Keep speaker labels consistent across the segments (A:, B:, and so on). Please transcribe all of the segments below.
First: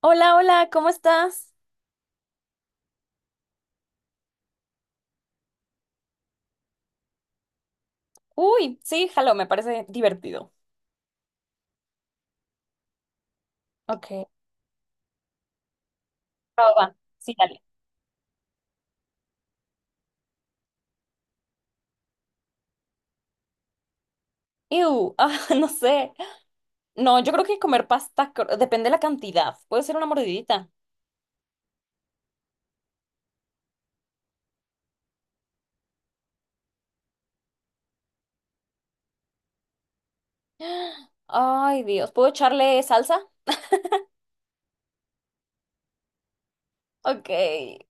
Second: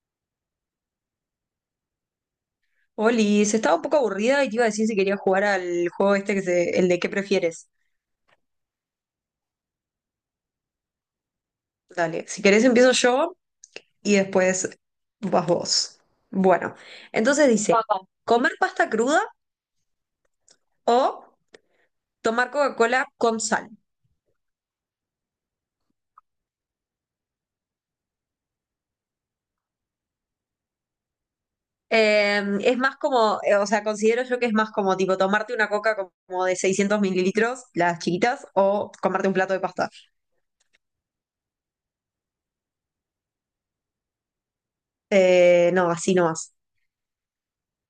A: Hola, hola, ¿cómo estás?
B: Oli, se estaba un poco aburrida y te iba a decir si quería jugar al juego este el de qué prefieres.
A: Uy, sí, jalo, me parece divertido.
B: Dale, si querés empiezo yo y
A: Ok.
B: después vas vos.
A: Va, va,
B: Bueno,
A: va. Sí,
B: entonces
A: dale.
B: dice, Vamos. ¿Comer pasta cruda o tomar Coca-Cola con sal?
A: Ew, ah, no sé. No, yo creo que comer pasta, depende de la cantidad. Puede ser una mordidita.
B: Es más como, o sea, considero yo que es más como tipo tomarte una coca como de 600 ml, las chiquitas, o comerte un plato de pasta.
A: Ay, Dios, ¿puedo echarle salsa?
B: No, así no más.
A: Ok.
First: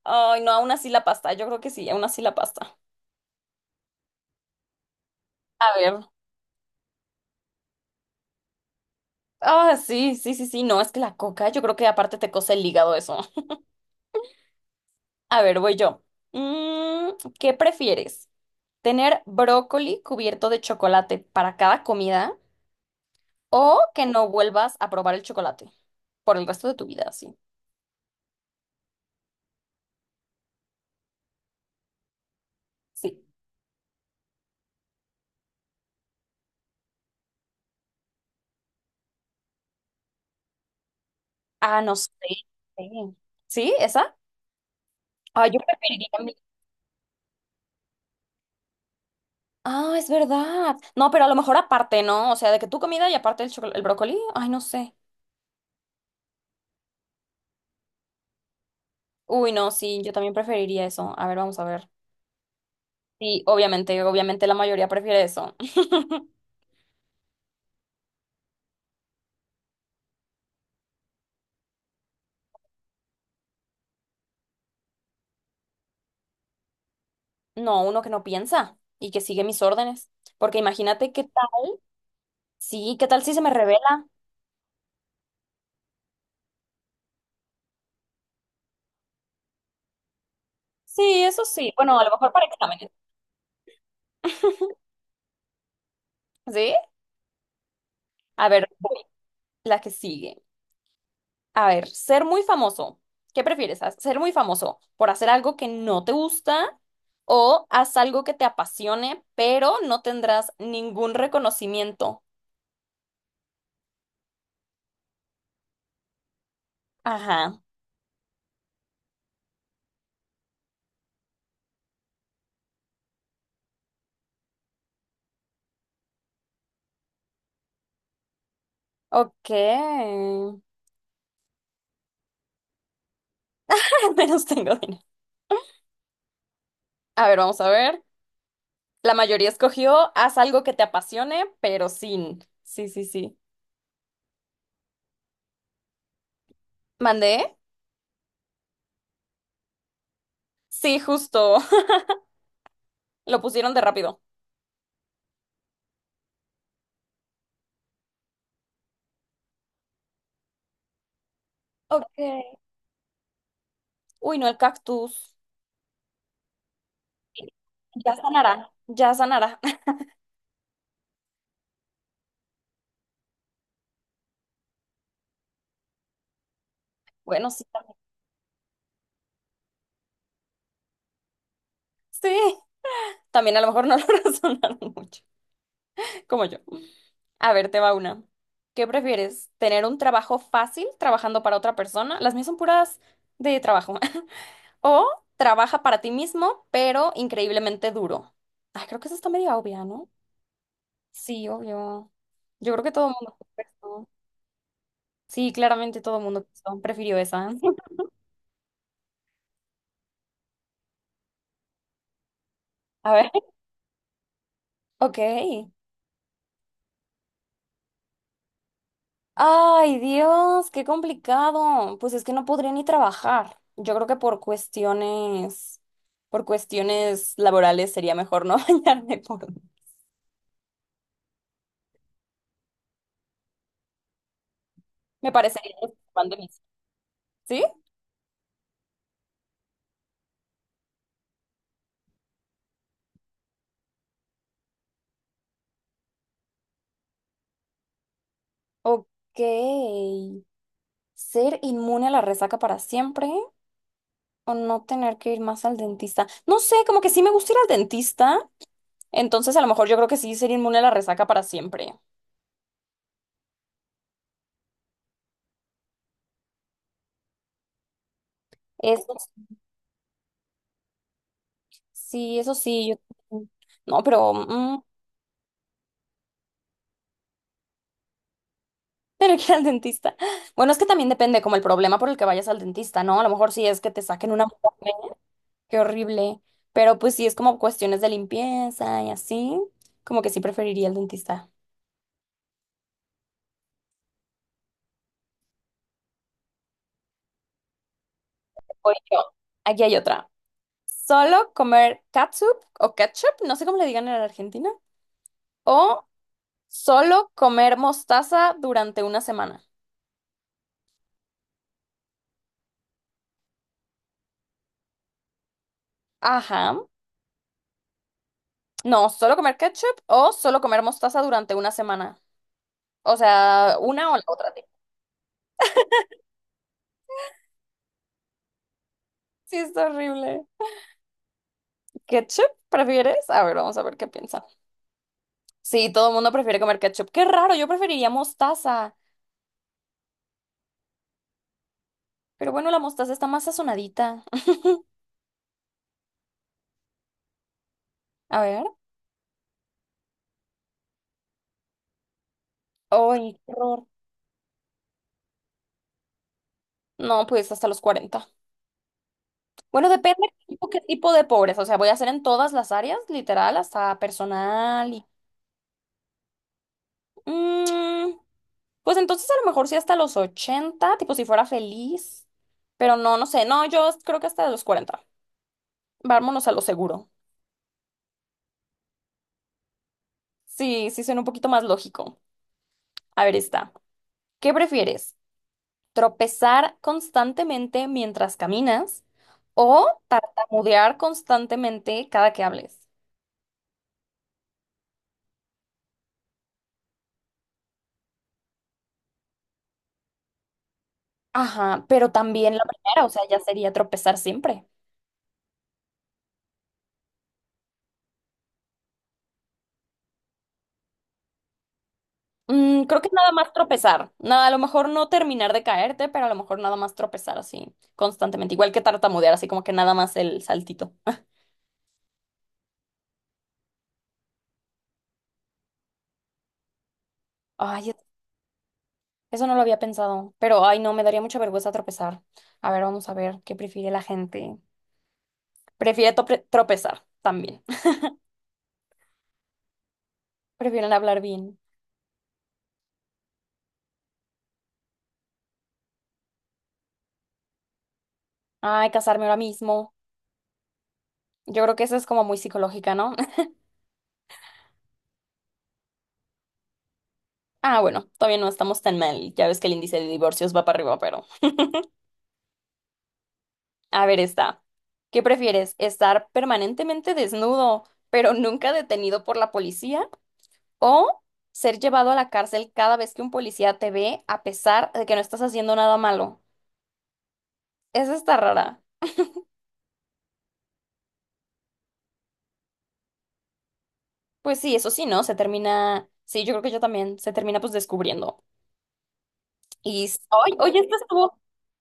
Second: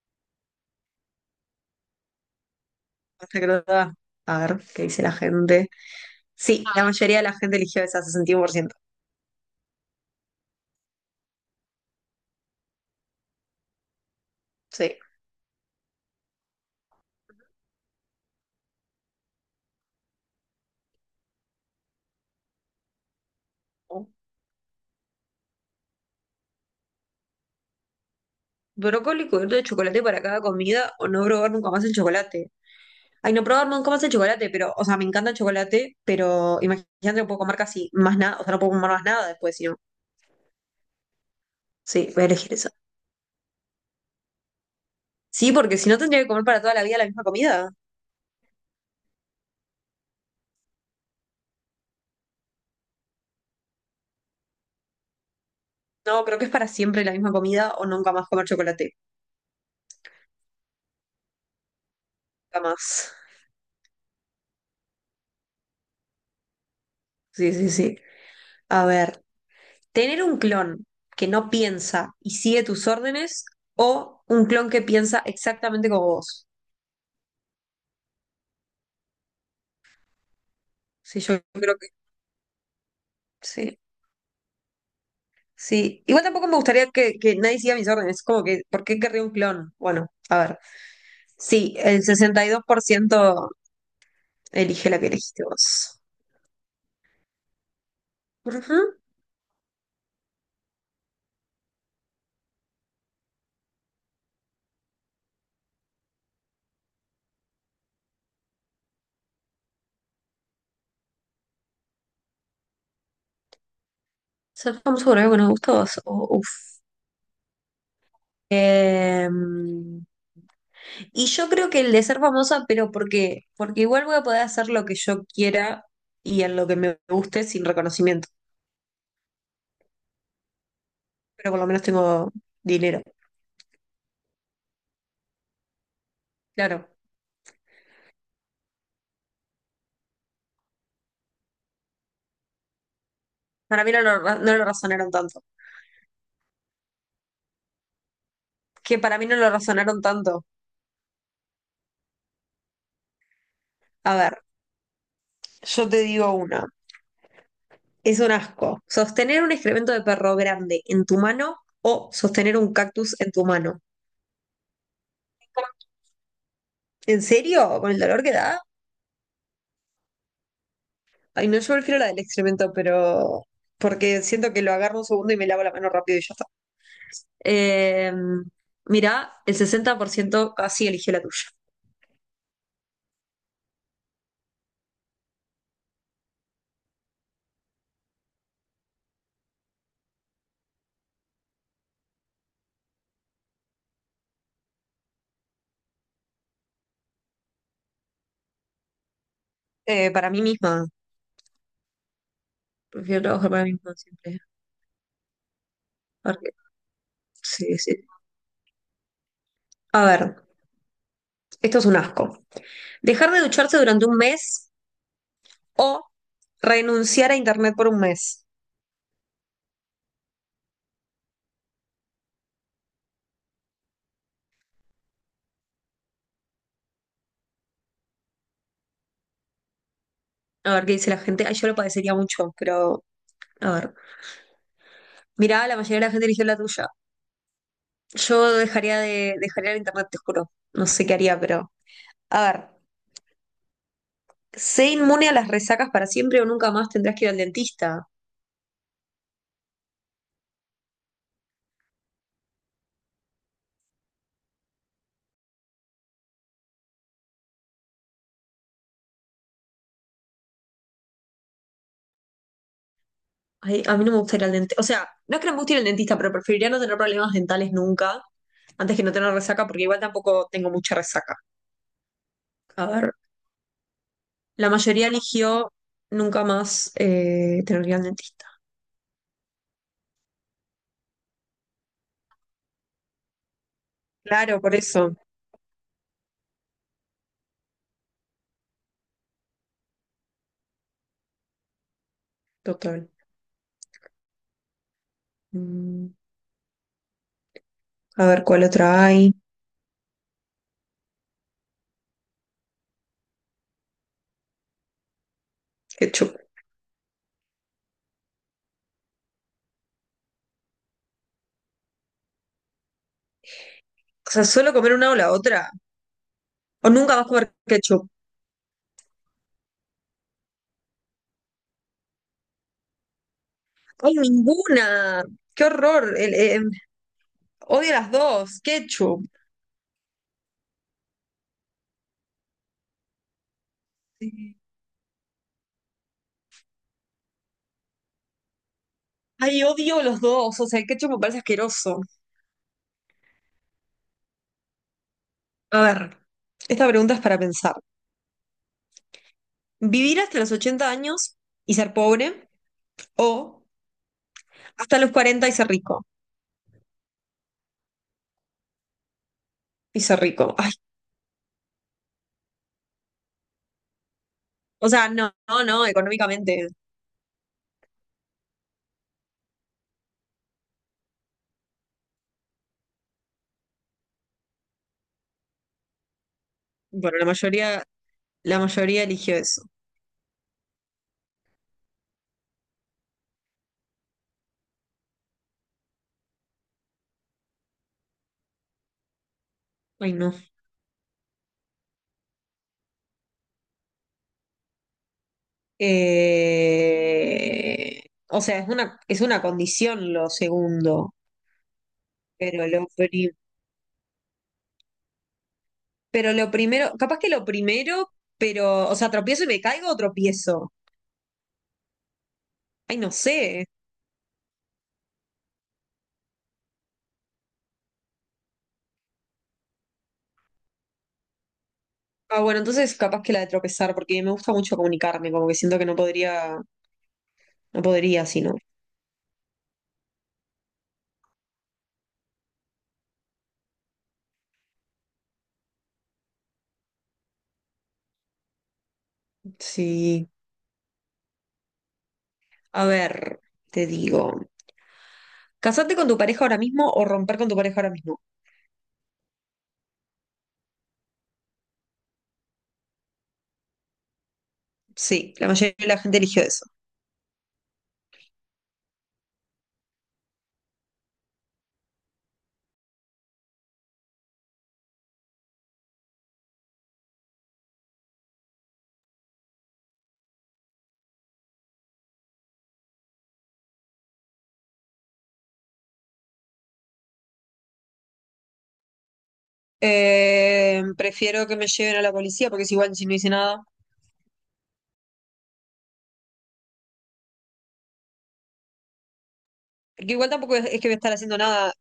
A: Ay, no, aún así la pasta. Yo creo que sí, aún así la pasta.
B: Pasta cruda. A ver, ¿qué dice la gente?
A: A ver.
B: Sí, la ah, mayoría de la gente eligió esa, 61%.
A: Ah, sí, sí, sí, sí. No, es que la coca, yo creo que aparte te cose el hígado eso.
B: Sí.
A: A ver, voy yo. Mm, ¿Qué prefieres? Tener brócoli cubierto de chocolate para cada comida o que no vuelvas a probar el chocolate por el resto de tu vida, sí.
B: Brócoli cubierto de chocolate para cada comida o no probar nunca más el chocolate.
A: Sí.
B: Ay, no probar nunca más el chocolate, pero, o sea, me encanta el chocolate, pero imagínate, no puedo comer casi más nada, o sea, no puedo comer más nada después, si no.
A: Ah, no sé.
B: Sí, voy a elegir eso.
A: Sí, ¿sí? ¿Esa? Ah,
B: Sí,
A: yo
B: porque si no
A: preferiría.
B: tendría que comer para toda la vida la misma comida.
A: Ah, es verdad. No, pero a lo mejor aparte, ¿no? O sea, de que tu comida y aparte el chocolate, el brócoli. Ay, no sé.
B: No, creo que es para siempre la misma comida o nunca más comer chocolate.
A: Uy, no, sí, yo también preferiría eso. A ver, vamos a ver.
B: Nunca más.
A: Sí, obviamente, obviamente la mayoría prefiere eso.
B: Sí, sí, sí. A ver, tener un clon que no piensa y sigue tus órdenes o un clon que piensa exactamente como vos.
A: No, uno que no piensa y que sigue mis órdenes. Porque imagínate
B: Sí,
A: qué
B: yo
A: tal.
B: creo que
A: Sí, ¿qué tal si se me
B: sí.
A: revela?
B: Sí, igual tampoco me gustaría que nadie siga mis órdenes, como que, ¿por qué querría un clon? Bueno, a ver,
A: Sí, eso sí.
B: sí,
A: Bueno,
B: el
A: a lo mejor
B: sesenta
A: para
B: y dos por
A: exámenes.
B: ciento elige la que elegiste vos.
A: ¿Sí? A ver, voy.
B: Ujú.
A: La que sigue. A ver, ser muy famoso. ¿Qué prefieres? ¿Ser muy famoso por hacer algo que no te gusta o haz algo que te apasione, pero no tendrás ningún reconocimiento?
B: Ser famoso por algo que nos gusta a vos. Uf.
A: Ajá.
B: Em, y yo creo que el de ser famosa, pero porque igual voy a poder hacer lo que yo quiera y en lo que me guste sin reconocimiento,
A: Ok. Al
B: pero por lo menos tengo dinero.
A: menos tengo dinero.
B: Claro,
A: A ver, vamos a ver. La mayoría escogió haz algo que te apasione, pero sin. Sí, sí, sí.
B: para mí no lo razonaron tanto.
A: ¿Mandé?
B: Que para mí no lo razonaron tanto.
A: Sí, justo. Lo pusieron de
B: A
A: rápido.
B: ver, yo te digo una. Es un asco. Sostener un excremento de perro grande en tu mano o
A: Ok.
B: sostener un cactus en tu mano.
A: Uy, no, el cactus.
B: ¿En serio? ¿Con el
A: Ya
B: dolor que da?
A: sanará. Ya sanará.
B: Ay, no, yo prefiero la del excremento, pero porque siento que lo agarro un segundo y me lavo la mano rápido y ya está.
A: Bueno, sí, también.
B: Eh, Mirá, el 60% casi eligió la tuya.
A: Sí, también a lo mejor no lo razonaron mucho, como yo. A ver, te va una. ¿Qué prefieres? ¿Tener un trabajo fácil trabajando para otra persona? Las mías son puras de trabajo. O trabaja para ti mismo, pero increíblemente duro. Ay, creo que eso está medio obvia, ¿no?
B: Para mí misma,
A: Sí, obvio. Yo creo que todo el
B: prefiero
A: mundo
B: trabajar para mí misma
A: contestó.
B: siempre.
A: Sí, claramente todo el mundo
B: Porque-
A: contestó. Prefirió esa.
B: sí, sí. A ver, esto es un asco.
A: A ver.
B: Dejar de ducharse durante un mes
A: Ok.
B: o renunciar a internet por un mes.
A: Ay, Dios, qué complicado. Pues es que no podría ni trabajar. Yo creo que por cuestiones laborales sería mejor no bañarme por.
B: A ver qué dice la gente. Ay, yo lo padecería mucho, pero a ver.
A: Me
B: Mirá,
A: parecería
B: la
A: que
B: mayoría de la gente
A: van de
B: eligió
A: mí.
B: la tuya.
A: ¿Sí?
B: Yo dejaría el internet, te juro. No sé qué haría, pero. A ver, sé inmune a las resacas para siempre o nunca más tendrás que ir al dentista.
A: Ok. ¿Ser inmune a la resaca para siempre o no tener que ir más al dentista? No sé, como que sí me gusta ir al dentista. Entonces a lo mejor yo creo que sí ser inmune a la resaca para siempre.
B: Ay, a mí no me gusta ir al dentista. O sea, no es que no me guste ir al dentista, pero preferiría no tener problemas dentales nunca, antes que no
A: Eso
B: tener resaca, porque igual tampoco tengo mucha resaca.
A: sí, eso
B: A
A: sí.
B: ver,
A: Yo. No, pero...
B: la
A: mm,
B: mayoría eligió nunca más tener que ir al dentista.
A: Pero que ir al dentista. Bueno, es que también depende como el problema por el que vayas al dentista, ¿no? A lo mejor sí es que te saquen una
B: Claro, por
A: muela,
B: eso.
A: qué horrible. Pero pues sí es como cuestiones de limpieza y así, como que sí preferiría el dentista.
B: Total. Mm. A ver cuál
A: Voy
B: otra
A: yo.
B: hay.
A: Aquí hay otra. Solo comer catsup o ketchup, no sé cómo le digan en Argentina, o
B: Ketchup.
A: solo comer mostaza durante una semana.
B: O sea, solo comer una o la otra.
A: Ajá.
B: O nunca vas a comer ketchup.
A: No, solo comer ketchup o solo comer mostaza durante una semana. O sea, una
B: ¡Ay,
A: o la otra.
B: ninguna! ¡Qué horror! Odio las dos. Ketchup.
A: Sí, es horrible. ¿Ketchup prefieres? A ver, vamos a ver qué piensa. Sí, todo el mundo prefiere comer ketchup. Qué raro, yo preferiría mostaza.
B: Ay, odio los dos. O sea, el ketchup me parece asqueroso.
A: Pero bueno, la mostaza está más sazonadita.
B: A ver, esta pregunta es para pensar.
A: A ver.
B: ¿Vivir hasta los 80 años y ser pobre?
A: ¡Ay, qué
B: ¿O
A: horror!
B: hasta los 40 y ser rico?
A: No, pues hasta los 40. Bueno,
B: Y
A: depende
B: ser rico. Ay,
A: qué tipo de pobreza. O sea, voy a hacer en todas las áreas, literal, hasta
B: o
A: personal y.
B: sea, no, no, no, económicamente.
A: Mm, pues entonces a lo mejor sí hasta los 80, tipo si fuera feliz. Pero no, no sé. No, yo creo que hasta los 40. Vámonos a lo seguro.
B: Bueno, la mayoría eligió eso.
A: Sí, sí suena un poquito más lógico. A ver, está. ¿Qué prefieres? Tropezar constantemente mientras caminas o
B: Ay, no.
A: tartamudear constantemente cada que hables.
B: Eh, o sea, es una condición lo segundo,
A: Ajá, pero también la
B: pero lo,
A: primera, o sea,
B: pri-
A: ya sería tropezar siempre.
B: pero lo primero, capaz que lo primero, pero, o sea, tropiezo y me caigo o tropiezo. Ay,
A: Creo que
B: no
A: nada más
B: sé.
A: tropezar. Nada, a lo mejor no terminar de caerte, pero a lo mejor nada más tropezar así constantemente. Igual que tartamudear, así como que nada más el saltito.
B: Ah, bueno, entonces capaz que la de tropezar, porque me gusta mucho comunicarme, como que siento que no podría, no
A: Ay,
B: podría, sino.
A: eso no lo había pensado, pero ay, no, me daría mucha vergüenza tropezar. A ver, vamos a ver qué prefiere la gente. Prefiere tropezar también.
B: Sí.
A: Prefieren hablar bien.
B: A ver, te digo. ¿Casarte con tu pareja ahora mismo o romper con tu pareja ahora mismo?
A: Ay, casarme ahora mismo. Yo creo que eso es como muy psicológica, ¿no?
B: Sí, la mayoría de la gente eligió eso.
A: Ah, bueno, todavía no estamos tan mal. Ya ves que el índice de divorcios va para arriba, pero a ver, está. ¿Qué prefieres? ¿Estar permanentemente desnudo, pero nunca detenido por la policía? ¿O ser llevado a la cárcel cada vez que un policía te ve, a pesar de que no estás haciendo nada malo? Esa está rara.
B: Prefiero que me lleven a la policía porque es igual si no hice nada.
A: Pues sí, eso sí, ¿no? Se termina. Sí, yo creo que yo también. Se termina pues descubriendo. Y.
B: Porque igual
A: ¡Ay!
B: tampoco es,
A: Oye,
B: es que voy a
A: esto
B: estar
A: estuvo.
B: haciendo nada.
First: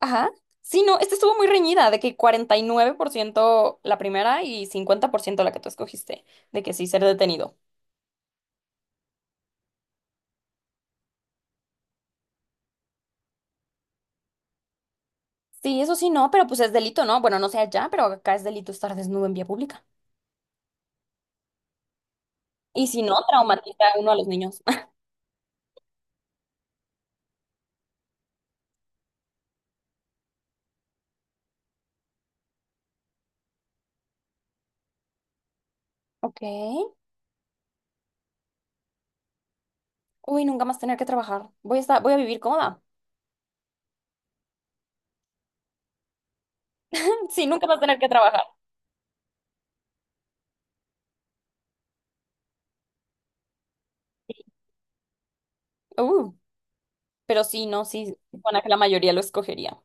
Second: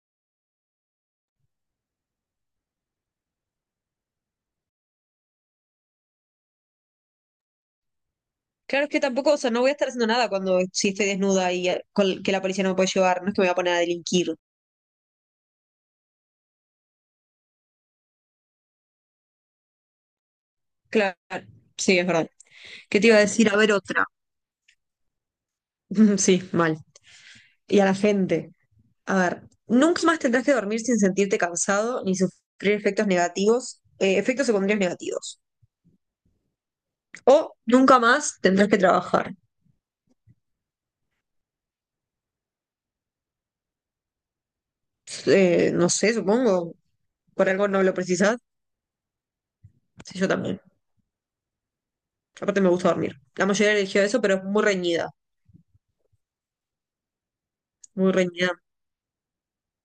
A: Ajá. Sí, no, esta estuvo muy reñida, de que 49% la primera y 50% la que tú escogiste, de que sí ser detenido.
B: Claro, es que tampoco, o sea, no voy a estar haciendo nada cuando si estoy desnuda y que la policía no me puede llevar. No es que me voy a poner a delinquir.
A: Sí, eso sí, no, pero pues es delito, ¿no? Bueno, no sé allá, pero acá es delito estar desnudo en vía pública.
B: Claro, sí, es verdad.
A: Y si
B: ¿Qué te
A: no,
B: iba a decir? A ver
A: traumatiza a
B: otra.
A: uno a los niños.
B: Sí, mal. Y a la gente. A ver, nunca más tendrás que dormir sin sentirte cansado ni sufrir efectos secundarios negativos.
A: Ok.
B: O nunca más tendrás que trabajar.
A: Uy, nunca más tener que trabajar. Voy a estar, voy a vivir cómoda.
B: No sé, supongo.
A: Sí,
B: Por
A: nunca
B: algo
A: más
B: no lo
A: tener que
B: precisas,
A: trabajar.
B: sí, yo también. Aparte me gusta dormir. La mayoría eligió eso, pero es muy reñida,
A: Uh, pero sí, no,
B: muy
A: sí, bueno,
B: reñida.
A: que la mayoría lo escogería.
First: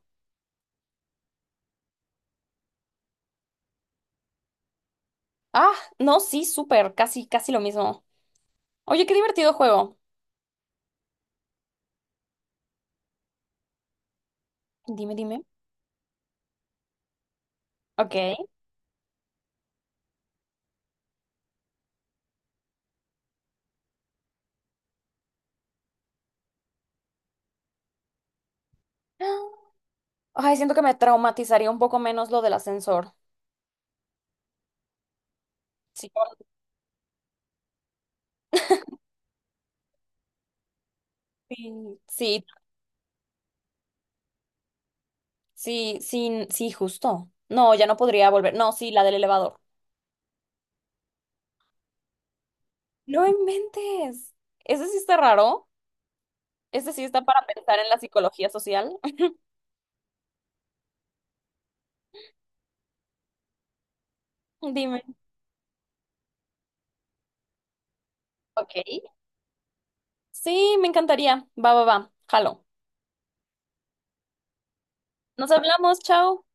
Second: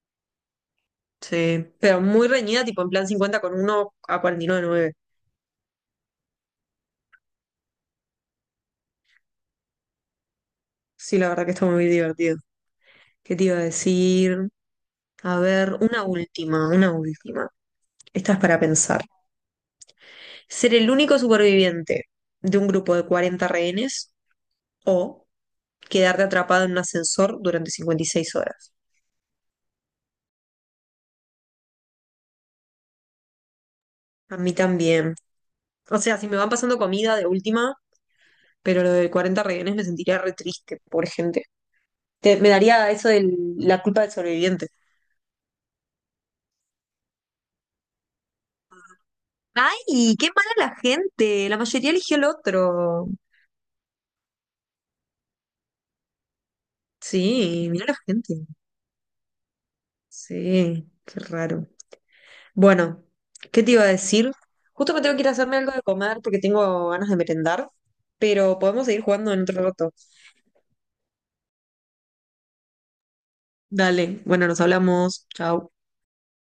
B: Sí, pero muy reñida, tipo en plan 50 con uno a cuarenta y nueve.
A: Ah, no, sí, súper, casi, casi lo mismo. Oye, qué divertido juego.
B: Sí, la verdad que está muy divertido. ¿Qué te iba a decir?
A: Dime,
B: A
A: dime.
B: ver, una última, una última. Esta
A: Ok.
B: es para pensar. ¿Ser el único superviviente de un grupo de 40 rehenes o quedarte atrapado en un ascensor durante 56 horas?
A: Ay, siento que me traumatizaría un poco menos lo del ascensor.
B: A mí también. O
A: Sí,
B: sea, si me van pasando comida de última, pero lo de 40 rehenes me sentiría re triste, pobre gente.
A: sí, sí,
B: Me daría eso de la culpa del sobreviviente.
A: sí, sí, sí, justo. No, ya no podría volver. No, sí, la del elevador.
B: ¡Ay, qué mala la gente! La mayoría eligió el otro.
A: No inventes. Ese sí está raro. Ese sí está para
B: Sí,
A: pensar
B: mira
A: en
B: la
A: la
B: gente.
A: psicología social.
B: Sí, qué raro. Bueno, ¿qué te iba a decir? Justo me
A: Dime.
B: tengo que ir a hacerme algo de comer porque tengo ganas de merendar, pero
A: Ok.
B: podemos seguir jugando en otro rato.
A: Sí, me encantaría. Va, va, va. Jalo.
B: Dale, bueno, nos hablamos.
A: Nos
B: Chao.
A: hablamos, chao.